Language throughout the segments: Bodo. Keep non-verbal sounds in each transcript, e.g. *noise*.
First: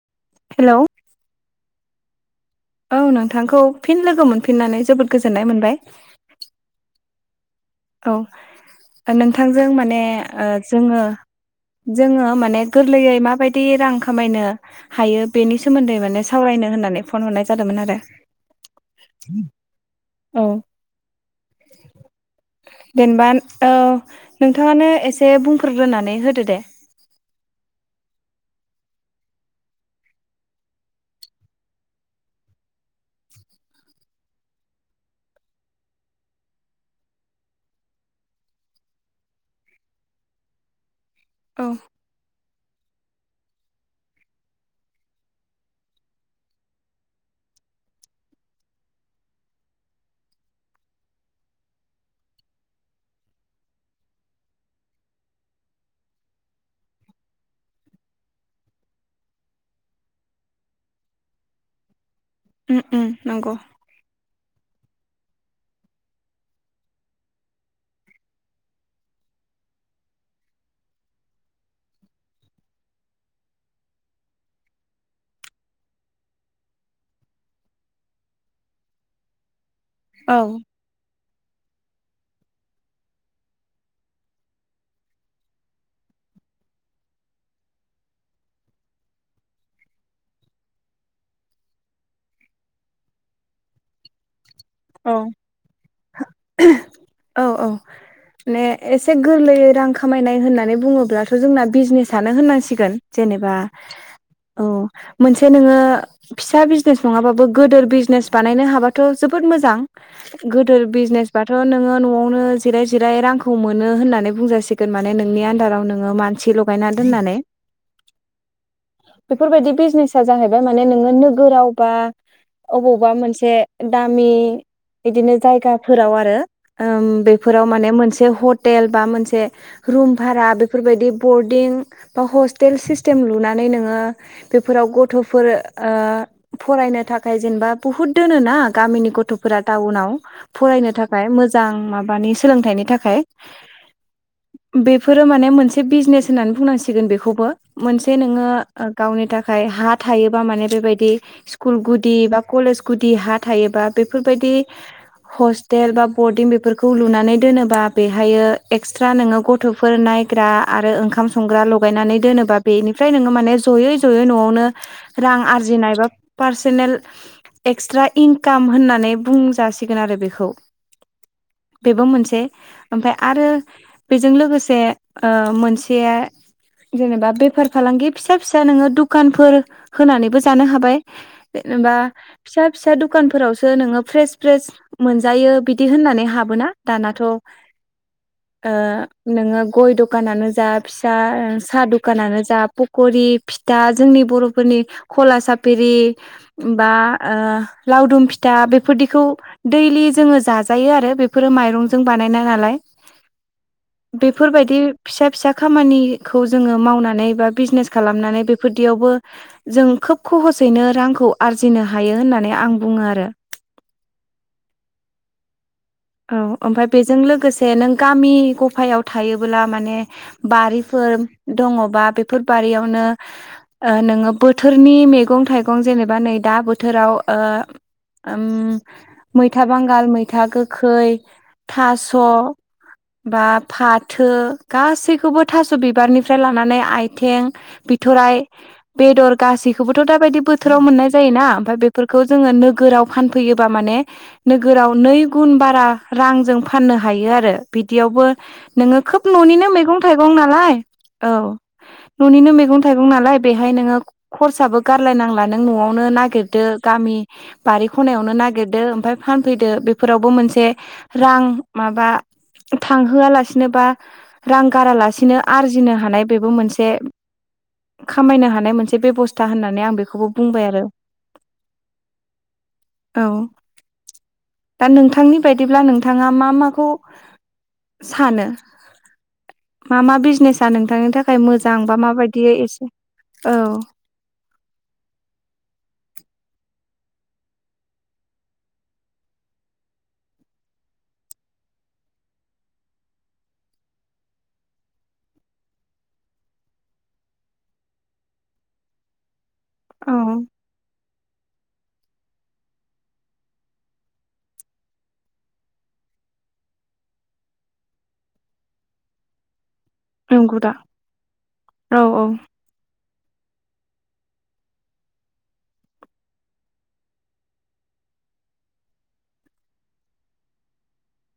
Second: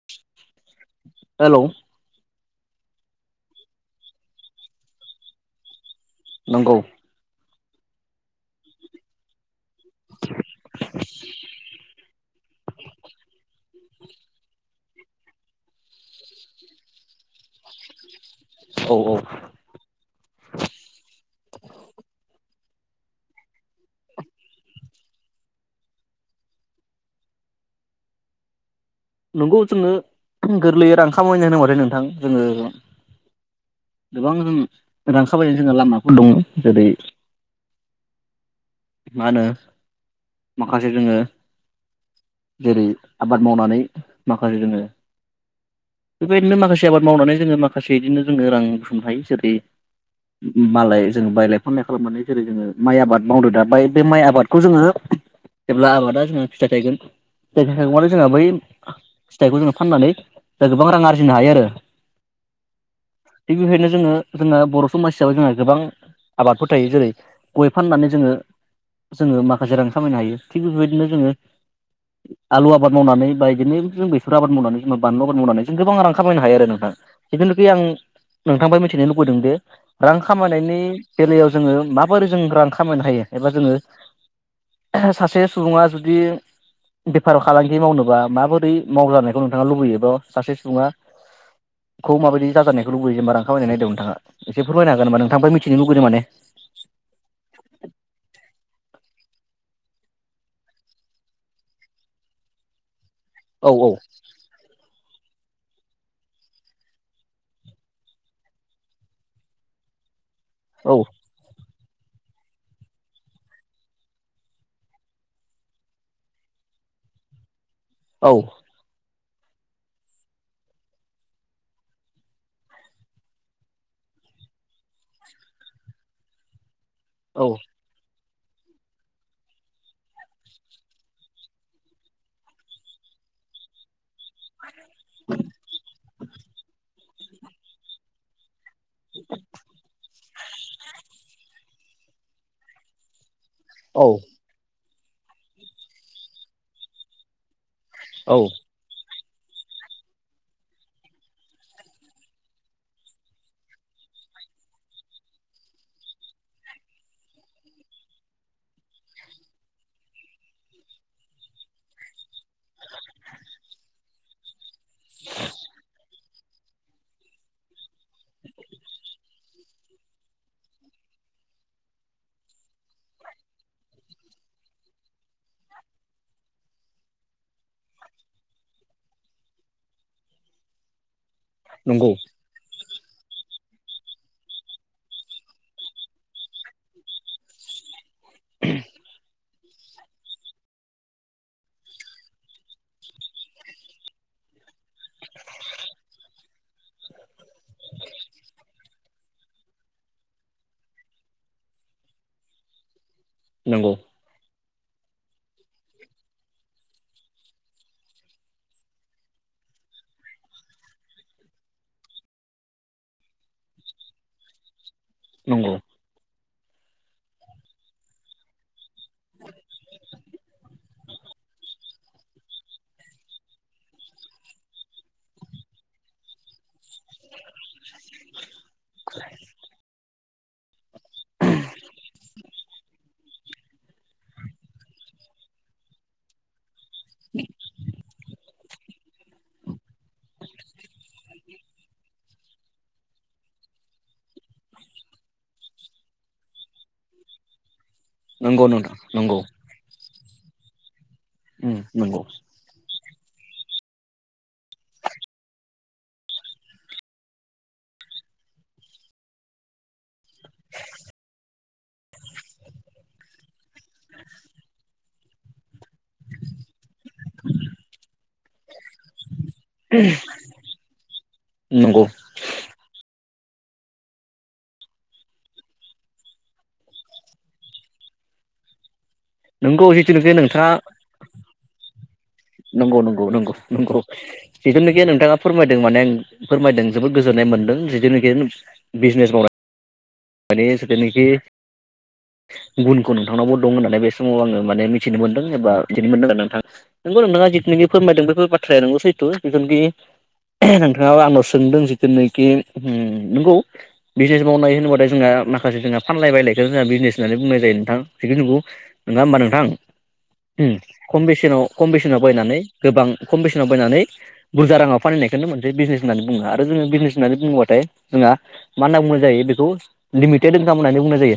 *inaudible* हेलौ हेलौ औ नोंथांखौ फिन लोगो मोनफिननानै जोबोद गोजोननाय मोनबाय नंगौ औ नोंथांजों माने ओ जोङो जोङो माने गोरलैयै माबायदि रां खामायनो हायो बेनि सोमोन्दै माने सावरायनो होननानै फन हरनाय जादोंमोन आरो औ औ औ जेनेबा औ नोंथाङानो एसे बुंफोर्रोग्रोनानै होदो दे नोंगौ जोंनो गोरलैयै रां खामायनो होनो म आरोै नोंथां जोङो गोबां जों रांखाबायनाय जोंहा लामाफोर दङ जेरै मा होनो माखासे जोङो औ जेरै आबाद मावनानै माखासे जोङो बेबायदिनो माखासे आबाद मावनानै जोङो माखासे बिदिनो जोङो रां सुंनो हायो जेरै मालाय जोङो बायलाय फानलाय खालामनानै जेरै जोङो माइ आबाद मावनो दा बे माइ आबादखौ जोङो जेब्ला आबादा जोंहा फिथाइ थायगोन फिथाइ थायबाथाय जोंहा बै फिथाइखौ जोङो फाननानै द गोबां रां आरजिनो हायो आरो उम उम नंगौ थिग बेबादिनो जोङो जोंहा बर' समाज हिसाबै जोंहा गोबां आबादफोर थायो जेरै गय फाननानै जोङो जोङो माखासे रां खामायनो हायो थिग बेफोरबायदिनो जोङो आलु आबाद मावनानै बाय बिदिनो जों बेसर आबाद मावनानै जबा बानलु आबाद मावनानै जों गोबां रां खामायनो हायो नोंथां ज जितुनोखि आं नोंथांनिफ्राय मिथिनो लुबैदों दि रां औ खामायनायनि बेलायाव जोङो माबोरै जों रां खामायनो हायो एबा जोङो सासे सुबुङा जुदि बेफार फालांगि मावनोबा माबोरै मावजानायखौ नोंथाङा लुबैयोब' सासे सुबुङा खौ माबायदि जाजानायनायखौ लुबैयो जेनेबा खामायनायनि आयदायाव नोंथाङा एसे फोरमायनो हागोन औ होनामा नोंथांफ्राय मिथिनो लुगैदों माने औ औ माने एसे गोरलैयै रां खामायनाय होननानै बुङोब्लाथ' जोंना बिजनेसानो होननांसिगोन जेनेबा औ औ औ मोनसे नोङो फिसा बिजनेस नङाबाबो गोदोर बिजनेस बानायनो हाबाथ' जोबोद मोजां मोजां गोदोर औ बिजनेस बाथ' नोङो न'आवनो जिराय जिराय रांखौ मोनो होननानै बुंजासिगोन माने नोंनि आन्दाराव नोङो मानसि ल' गायना दोननानै औ बेफोरबायदि बिजनेसा जाहैबाय माने नोङो नोगोरावबा अबावबा मोनसे दामि बिदिनो जायगाफोराव आरो ओम औ बेफोराव मान मोनसे हत टेल बा मोनसे रुम भारा बेफोरबायदि बरडिं बा हस्टेल सिस्टेम लुनानै नोङो बेफोराव गथ'फोर ओ फरायनो थाखाय खाय जेनबा बुहुत दोन ना गामिनि गथ' फोरा टाउनाव फरायनो थाखाय मोजां माबानि सोलोंथाइनि थाखाय औ बेफोरो माने मोनसे बिजनेस होननानै बुंनांसिगोन बेखौबो मोनसे औ नोङो गावनि थाखाय हा थायोबा माने बेबायदि स्कुल गुदि बा कलेज गुदि हा थायोबा बेफोरबायदि हस्टेल बा बरडिं बेफोरखौ लुनानै दोनोबा बेहायो एक्सट्रा नोङो गथ' गथ'फोर नायग्रा आरो ओंखाम संग्रा लगायनानै दोनोबा बेनिफ्राय नोङो माने ज'यै ज'यै न'आवनो रां आरजिनाय बा पारस एक्सट्रा इनकाम होननानै नै बुंज जासिगोन आरो बेखौ बेबो मोनसे ओमफ्राय आरो बेजों लोगोसे ओ मोनसे जेनेबा बेफार फालांगि फिसा फिसा नोङो दुखानफोर होनानैबो जानो हाबाय जेनेबा नंगौ फिसा फिसा दखानफोरावसो सो नोङो फ्रेस फ्रेस मोनजायो बिदि होननानै हाबोना दानाथ' ओ नोङो गय दखानानो जा फिसा साहा दखानानो जा पक'रि फिथा जोंनि बर'फोरनि खला साफेरि बा ओ लावदुम फि दा बेफोरदिखौ दैलि जोङो जाजायो आरो बेफोरो माइरंजों बानायनाय नालाय *inaudible* नंगौ बेफोरबायदि फिसा फिसा खामानिखौ जोङो मावनानै बा बिजनेस खालामनानै बेफोरदियावबो जों खोब खहसैनो रांखौ आरजिनो हायो होननानै आं बुङो आरो नंगौ औ ओमफ्राय बेजों लोगोसे नों गामि गफायाव थायोब्ला माने बारिफोर दङबा बेफोर बारियावनो ओ नोङो बोथोरनि मैगं थाइगं जेनेबा नै दा बोथोराव ओ ओं मैथा बांगाल मैथा गोखै थास' बा फाथो गासैखौबो थास' बिबारनिफ्राय लानानै आथिं बिथराय बेदर गासैखौबोथ' दाबायदि बोथोराव मोननाय जायोना ओमफ्राय बेफोरखौ जोङो नोगोराव फानफैयोबा माने नोगोराव नै गुन बारा रांजों फाननो हायो आरो बिदियावबो नंगौ नोंथां नोङो खोब नंगौ न'निनो मैगं थाइगं नालाय औ उम नंगौ न'निनो मैगं थाइगं नालाय बेहाय नोङो खरसाबो गारलाय नांला नों न'आवनो नागिरदो गामि बारि खनायावनो नागिरदो ओमफ्राय फानफैदो बे फोरावबो मोनसे रां माबा थांहोआलासि नो बा रां गारालासिनो आरजिनो हानाय बेबो मोनसे खामायनो हानाय मोनसे बेब'स्था होननानै आं बेखौबो बुंबाय आरो नंगौ औ दा नोंथांनि बायदिब्ला नोंथाङा मा माखौ सानो नंगौ मा मा जिथुनोखि नोंथाङा बिजनेसा नोंथांनि थाखाय मोजां बा माबायदि एसे औ जिथुनाखि नोंथाङा फोरमायदों माने आं फोरमायदों जोबोद गोजोननाय मोन्दों जिथुनाखि बिजनेस मावनाय मानि जेब्लानाखि गुनखौ नोंथांनावबो दं होननानै बे समाव आङो माने मिथिनो मोनदों एबा दिनो मोनदों आरो नोंथां नंगौ नोंथाङा जिथुनाखि फोरमायदों बेफोर बाथ्राया नंगौ सैथु जिथुनाखि औ नोंथाङा आंनाव सोंदों जेनाखि हम नोंगौ बिजनेस मावनाय होनोबाथाय जोंहा माखासे जोंहा फानलाय बायलायखौ जोंहा बिजनेस होननानै बुंनाय जायो नोंथां जिखि नुगौ नङा होमबा नोंथां नंगौ दा उम कम बेसेनाव कम औ बेसेनाव औ बायनानै गोबां कम बेसेनाव बायनानै बुरजा राङाव फानहैनायखौनो मोनसे बिजनेस होननानै बुङो आरो जोङो बिजनेस होननानै बुङोबाथाय जोंहा मा होनना बुंनाय जायो बेखौ लिमिटेड इनकाम होननानै बुंनाय जायो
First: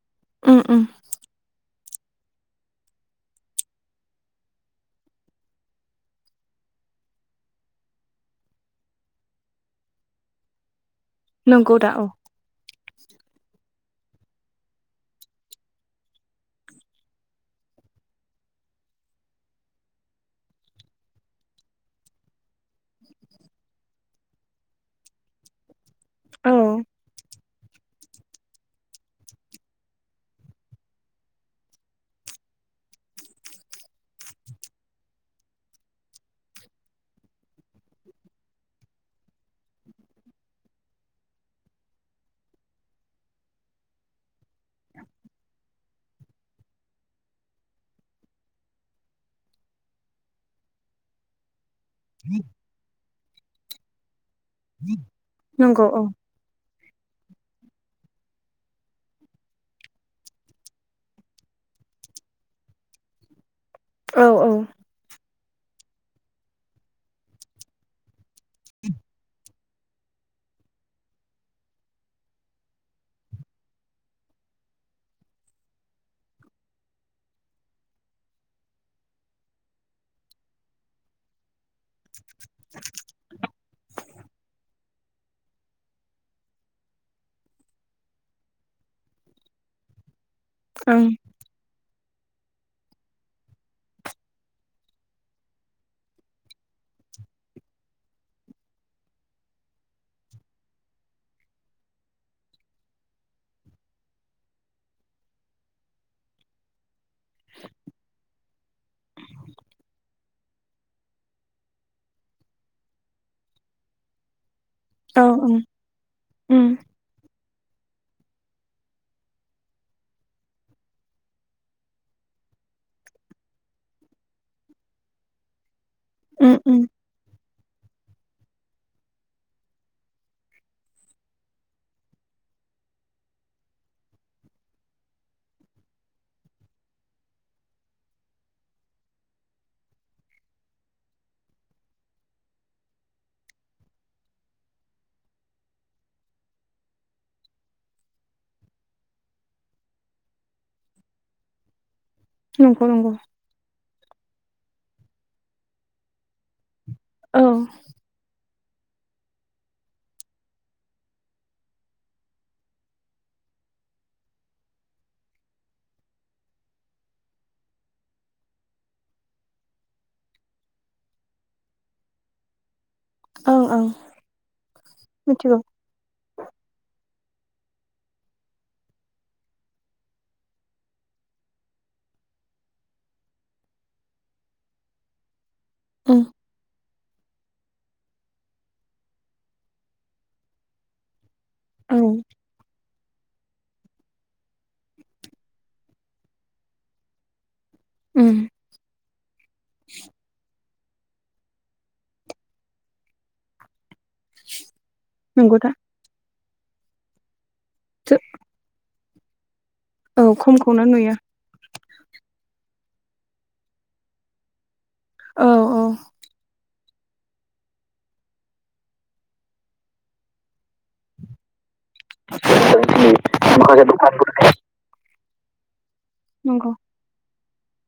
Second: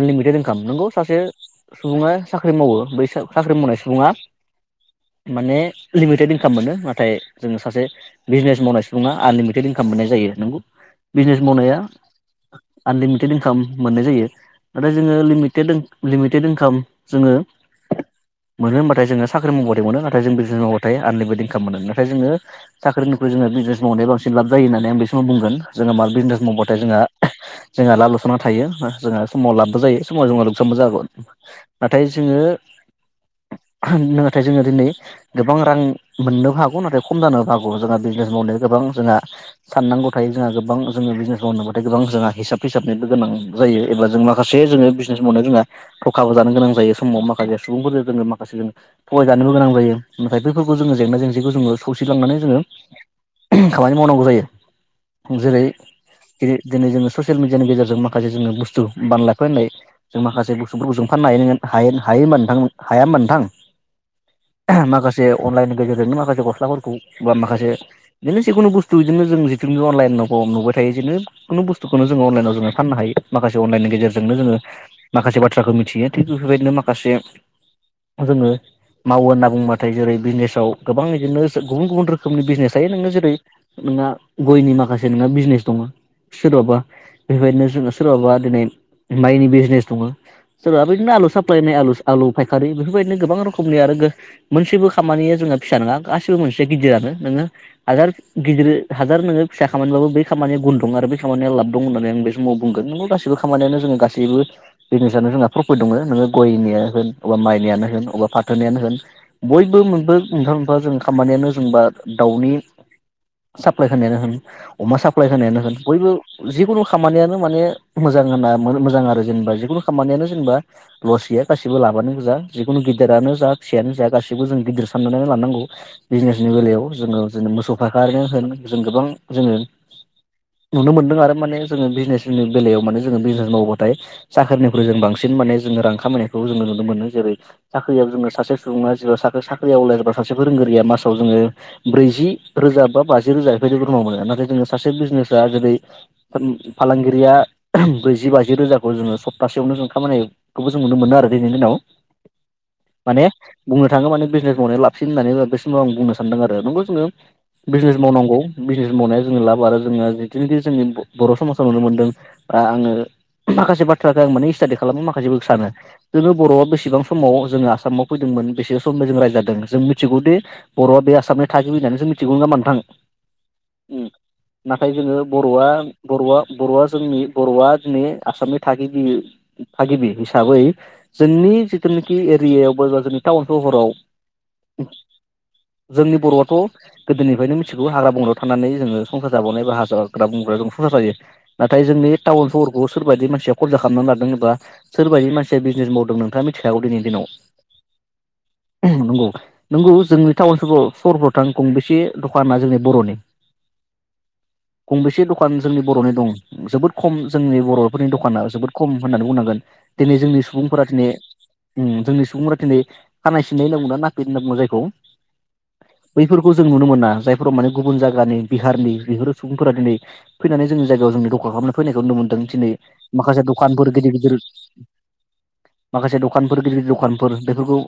आनलिमिटेड उम इनकाम उम नंगौ सासे सुबुङा साख्रि मावो बै साख्रि मावनाय सुबुङा माने लिमिटेड इनकाम मोनो नाथाय जोङो सासे बिजनेस मावनाय सुबुङा आनलिमिटेड इनकाम मोननाय जायो नंगौ बिजनेस नंगौ मावनाया दा औ आनलिमिटेड इनकाम मोननाय जायो नाथाय जोङो लिमिटेड लिमिटेड इनकाम जोङो मोनो होनबाथाय जोङो साख्रि मावबाथाय मोनो नाथाय जों बिजनेस मावबाथाय आनलिमिट इनकाम मोनो नाथाय जोङो साख्रिनिख्रुइ जोंहा बिजनेस मावनाया बांसिन लाब जायो होननानै आं बे समाव बुंगोन जोङो मा बिजनेस औ मावबाथाय जोंहा जोंहा लाब लस'ना थायो जोङो समाव लाबबो जायो समाव जोङो लुखसाबबो जागोन नाथाय जोङो नाथाय जोङो दिनै गोबां रां मोननोबो हागौ नाथाय खम जानोबो हागौ जोंहा बिजनेस मावनायावा गोबां जोंहा साननांगौ थायो जोंहा गोबां जोङो बिजनेस मावनोबा गोबां जोंहा हिसाब फिसाबनो गोनां जायो एबा जों माखासे जोङो बिजनेस मावनाय जोंहा थखाबो जानो गोनां जायो समाव माखासे सुबुंफोरजों जोङो माखासे जों थगायजानोबो गोनां जायो नाथाय बेफोरखौ जोङो जेंना जेंसिखौ जोङो सौसिलांनानै जोङो उहम खामानि मावनांगौ जायो जेरै नंगौ औ दि दिनै जोङो ससियेल मिडियानि गेजेरजों माखासे जोङो बुस्थु बानलाय फानलायो जों माखासे बुसुफोरखौ जों फाननो हायो हायो हायो होमबा नोथां हाया होमबा नोंथां औ औ ओं माखासे अनलाइननि गेजेरजोंनो माखासे गस्लाफोरखौ बा माखासे बिदिनो जिखुनु बुस्थु बिदिनो जों जिथुनि अनलाइन नुबाय थायो बिदिनो खुनु बुस्थुखौनो जोङो अनलाइनाव जोङो फाननो हायो माखासे अनलाइननि गेजेरजोंनो जोङो माखासे बाथ्राखो मिथियो थिग बेफोरबायदिनो माखासे जोङो मावो होनना बुङबाथाय जेरै बिजनेसाव गोबां बिदिनो गुबुन गुबुन रोखोमनि बिजनेस थायो नोङो जेरै नोंना गयनि माखासे नोंहा बिजनेस दङ सोरबाबा बेबायदिनो जोङो सोरबाबा दिनै माइनि बिजनेस दङ सोरबा बिदिनो आलु साप्लाय होननाय आलु आलु फायखारि बेफोरबायदिनो गोबां रोखोमनि आरो मोनसेबो खामानिया जोंहा फिसा नङा गासैबो मोनसेया गिदिरानो नोङो हाजार गिदिर हाजार नोङो फिसा खामानिबाबो बै खामानिया गुुन दं आरो बै खामानियाव लाब दं होननानै आं बे समाव बुंगोन नंगौ गासैबो खामानियानो जोङो गासैबो बिजनेसनो जोंहा प्रफिट दङो नोङो गयनिया होन अबा माइनियानो होन अबा फाथोनियानो होन बयबो मोनबो मोनफा मोनफा जों खामानियानो जोंबा दाउनि साप्लाय होनायानो होन अमा औ साप्लााय होनायानो ओं होन बयबो उम जिखुनु खामानियानो माने मोजां होनना मोजां आरो जेनेबा जिखुनु खामानियानो जेनेबा लस गैया गासिबो लाबानो गोजा जिखुनु गिदिरानो जा फिसायानो जा गाैबो जों गिदिर साननानै लानांगौ उम बिजनेसनि उम बेलायाव जोङो जोंनो मोसौ फायखारि ओनो होन जों गोबां जोङो नुनो मोनदों आरो माने जोङो बिजनेसनि बेलायाव माने जोङो बिजनेस मावोबाथाय साख्रिनिफ्राय जों बांसिन माने जोङो रां खामायनायखौ जोङो नुनो मोनो जेरै साख्रियाव जोङो सासे सुबुङा जे साख्रियाव आवलाया सासे फोरोंगिरिया मासाव जोङो ब्रैजि रोजा बा बाजि रोजा बेफोरबायदि बोरमा मोनो नाथाय जोङो सासे बिजनेसा जेरै फालांगिरिया उम ब्रैजि बाजि रोजाखौ जोङो सप्तासेयावनो जों खामानि खौबो जों नुनो मोनो आरो दिनैनि दिनाव नंगौ नंगौ माने बुंनो थाङो माने बिजनेस मावनानै लाबसिन होननानै बे समाव आं बुंनो सानदों आरो नंगौ जोङो औ बिजनेस मावनांगौ बिजनेस मावनाया जोंनि लाब आरो जोङो बिदिनो जोंनि बर' समाजाव नुनो मोनदों बा आङो माखासे बाथ्राखो आं माने स्टाडि खालामो माखासेबो सानो जोङो बर'आ बेसेबां समाव जोङो आसामाव फैदोंमोन बेसेबां समनो जों रायजादों जों मिथिगौ दि बर'आ बे आसामनि थागिबि होननानै जों मिथिगौ नामा नोंथां औ औ नाथाय जोङो मिथिगौ दा बर' बर'आ जोंनि बर'आ दिनै आसामनि थागिबि थागिबि हिसाबै जोंनि जिथुनाखि एरियायाव बबेबा जोंनि टाउन सहराव उम जोंनि उम बर'आथ' गोदोनिफ्रायनो मिथिगौ हाग्रा बंगायाव थानानै जोङो संसार जाबावनाय बा हाग्रा हाग्रा बंग्रा जों संसार जायो नाथाय औ जोंनि टाउन सहरखौ सोरबायदि मानसिया खरजा खालामनानै लादों एबा सोरबदि मानसिया बिजनेस मावदों नोंथाङा मिथिखागौ दिनैनि दिनाव उम नंगौ नंगौ जोंनि टाउन साव सरफ्राव थां गंबेसे दखाना जोंनि बर'नि गंबेसे नंगौ दखान जोंनि दा बर'नि दं जोबोद खम जोंनि बर'फोरनि दखाना जोबोद खम खम होननानै बुंनांगोन दिनै औ जोंनि खमखौनो सुबुंफोरा दिनै नुयो उम जोंनि सुबुंफोरा दिनै खानाय सिननाय होनना बुंङोना नाफिद होनना बुङो जायखौ औ औ बैफोरखौ जों नुनो मोना जायफोराव माने गुबुन जायगानि बिहारनि बिफोर सुबुंफोरा दिनै फैनानै जोंनि जायगायाव जोंनि दख'ल खालामनो फैनायखौ नुनो मोनदों दिनै माखासे दखानफोर गिदिर गिदिर माखासे दखानफोर नंगौ गिदिर गिदिर दखानफोर बेफोरखौ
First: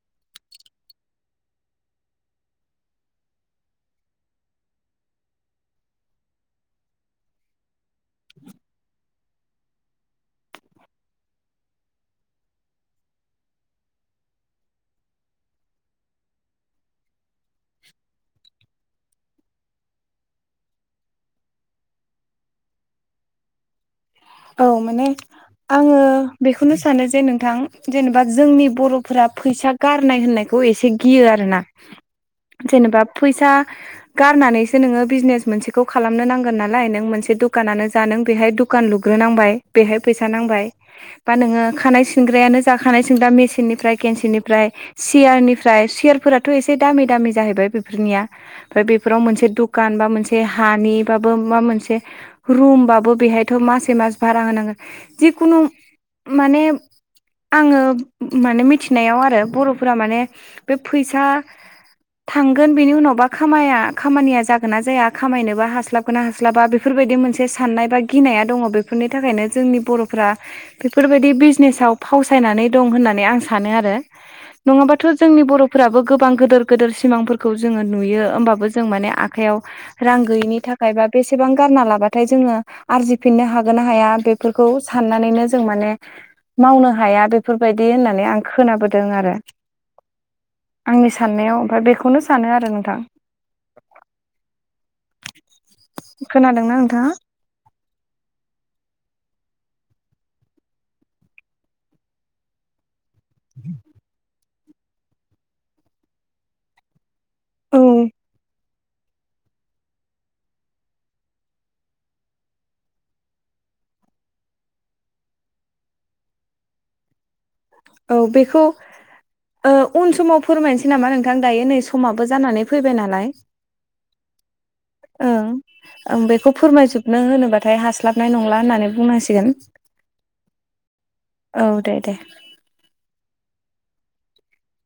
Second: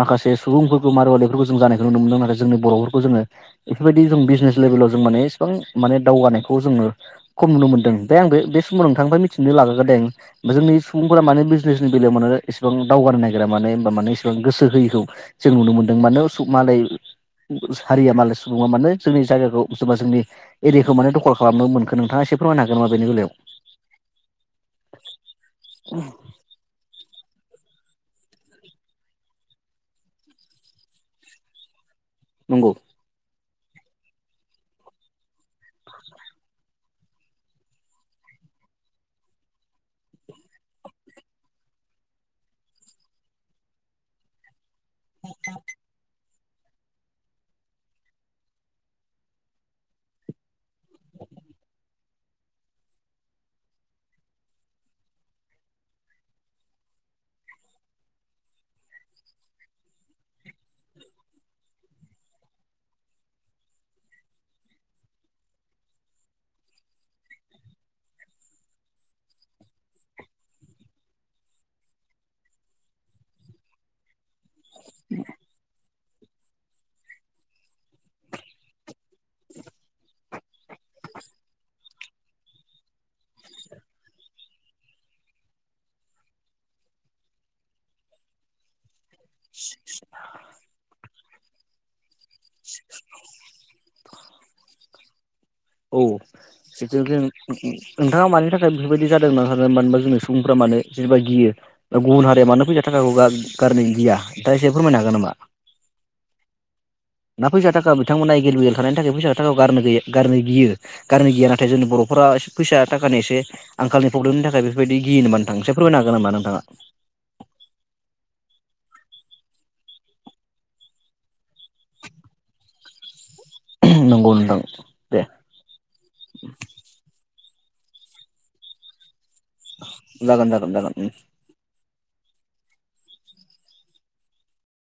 माखासे सुबुंफोरखौ मार'वारिफोरखौ जों जानायखौ नुनो मोनदों नाथाय जोंनि बर'फोरखौ जोङो बेफोरबायदि जों बिजनेस लेभेलाव जों माने इसेबां माने दावगानायखौ जोङो खम नुनो मोनदों ओमफ्रायआं बे समाव नोंथांनिफ्राय मिथिनो लाग्रोदों जोंनि सुबुंफोरा मानो बिजनेसनि बेलायाव मानो इसेबां दावगानो नागिरा माने होनोमबा माने इसेबां गोसो होयैखौ जों नुनो मोन्दों मानो असुख मालाय हारिया मालाय सुबङा मानोे जोंनि जायगाखौ सोरबा जोंनि एरियाखौ माने दखल खालामनो मोनखो नोंथाङा एसे फोरमायनो हागोन नामा बेनि बेलायाव औ माने आङो बेखौनो सानो जे नोंथां जेनेबा जोंनि बर'फोरा फैसा गारनाय होननायखौ एसे गियो आर ना नंगौ जेनेबा फैसा गारनानैसो नोङो बिजनेस मोनसेखौ खालामनो नांगोन नालाय नों मोनसे दखानानो जा नों बेहाय दुखान लुग गोनांबाय बेहाय फैसा नांबाय बा नोङो खानाय सिंग्रायानो जा खानाय सिनग्रा मेसिननिफ्राय केन्सिनिफ्राय सियारनिफ्राय सियारफोराथ' एसे दामि दामि जाहैबाय बेफोरनिया। ओमफ्राय बेफोराव मोनसे दुखान बा मोनसे हानि बाबो माबा मोनसे रुमबाबो बेहायथ' मासे मास भारा होनांगोन जिखुनु माने आङो माने मिथिनायाव आरो बर'फोरा माने बे फैसा थांगोन बेनि उनावबा खामाया-खामानिया जागोन ना जाया खामायनोबा हास्लाब गोना हास्लाबा बेफोरबायदि मोनसे साननाय बा गिनाया दङ बेफोरनि थाखायनो जोंनि बर'फ्रा बेफोरबायदि बिजनेसाव फावसायनानै दं होननानै आं सानो आरो। नङाबाथ' जोंनि बर'फोराबो गोबां गोदोर गोदोर सिमांफोरखौ जोङो नुयो। होमबाबो जों माने आखायाव रां गैयिनि थाखाय बा बेसेबां गारना लाबाथाय जोङो आरजिफिननो हाग गोना हाया बेफोरखौ साननानैनो जों माने मावनो हाया बेफोरबायदि होननानै आं खोनाबोदों आरो। *unintelligible* आंनि साननायाव ओमफ्राय बेखौनो सान औ खोनादोंना नोंथाङा? जों नोंथाङा मानि थाखाय बेफोरबायदि जादों न स मानो होनबा जोंनि सुबुंफफोरा मानो जेनेबा गियो गुबुन हारिया मानो फैसा थाखाखौ गार-गारदै ना फैसा औ थाखा बिथांमोना एगेलबिगेल थानायनि थाखायबो गारनो गैया नाथाय जोंनि बर'फोरा एसे फैसा थाखा आंखालनि प्रब्लेनि थाखाय बेबायदि गियो नामा नोंथां? ऐसे फोरायनो हागोननामा नोंथाङा? औ बेखौ *unintelligible* नंगौ नोंथां। दे ओ आं बेखौ फोरमायजोबनो होनोबाथाय हास्लाबनाय नंला होननानै बुंनांसि जागोन। जागोन। जागोन। औ दे दे।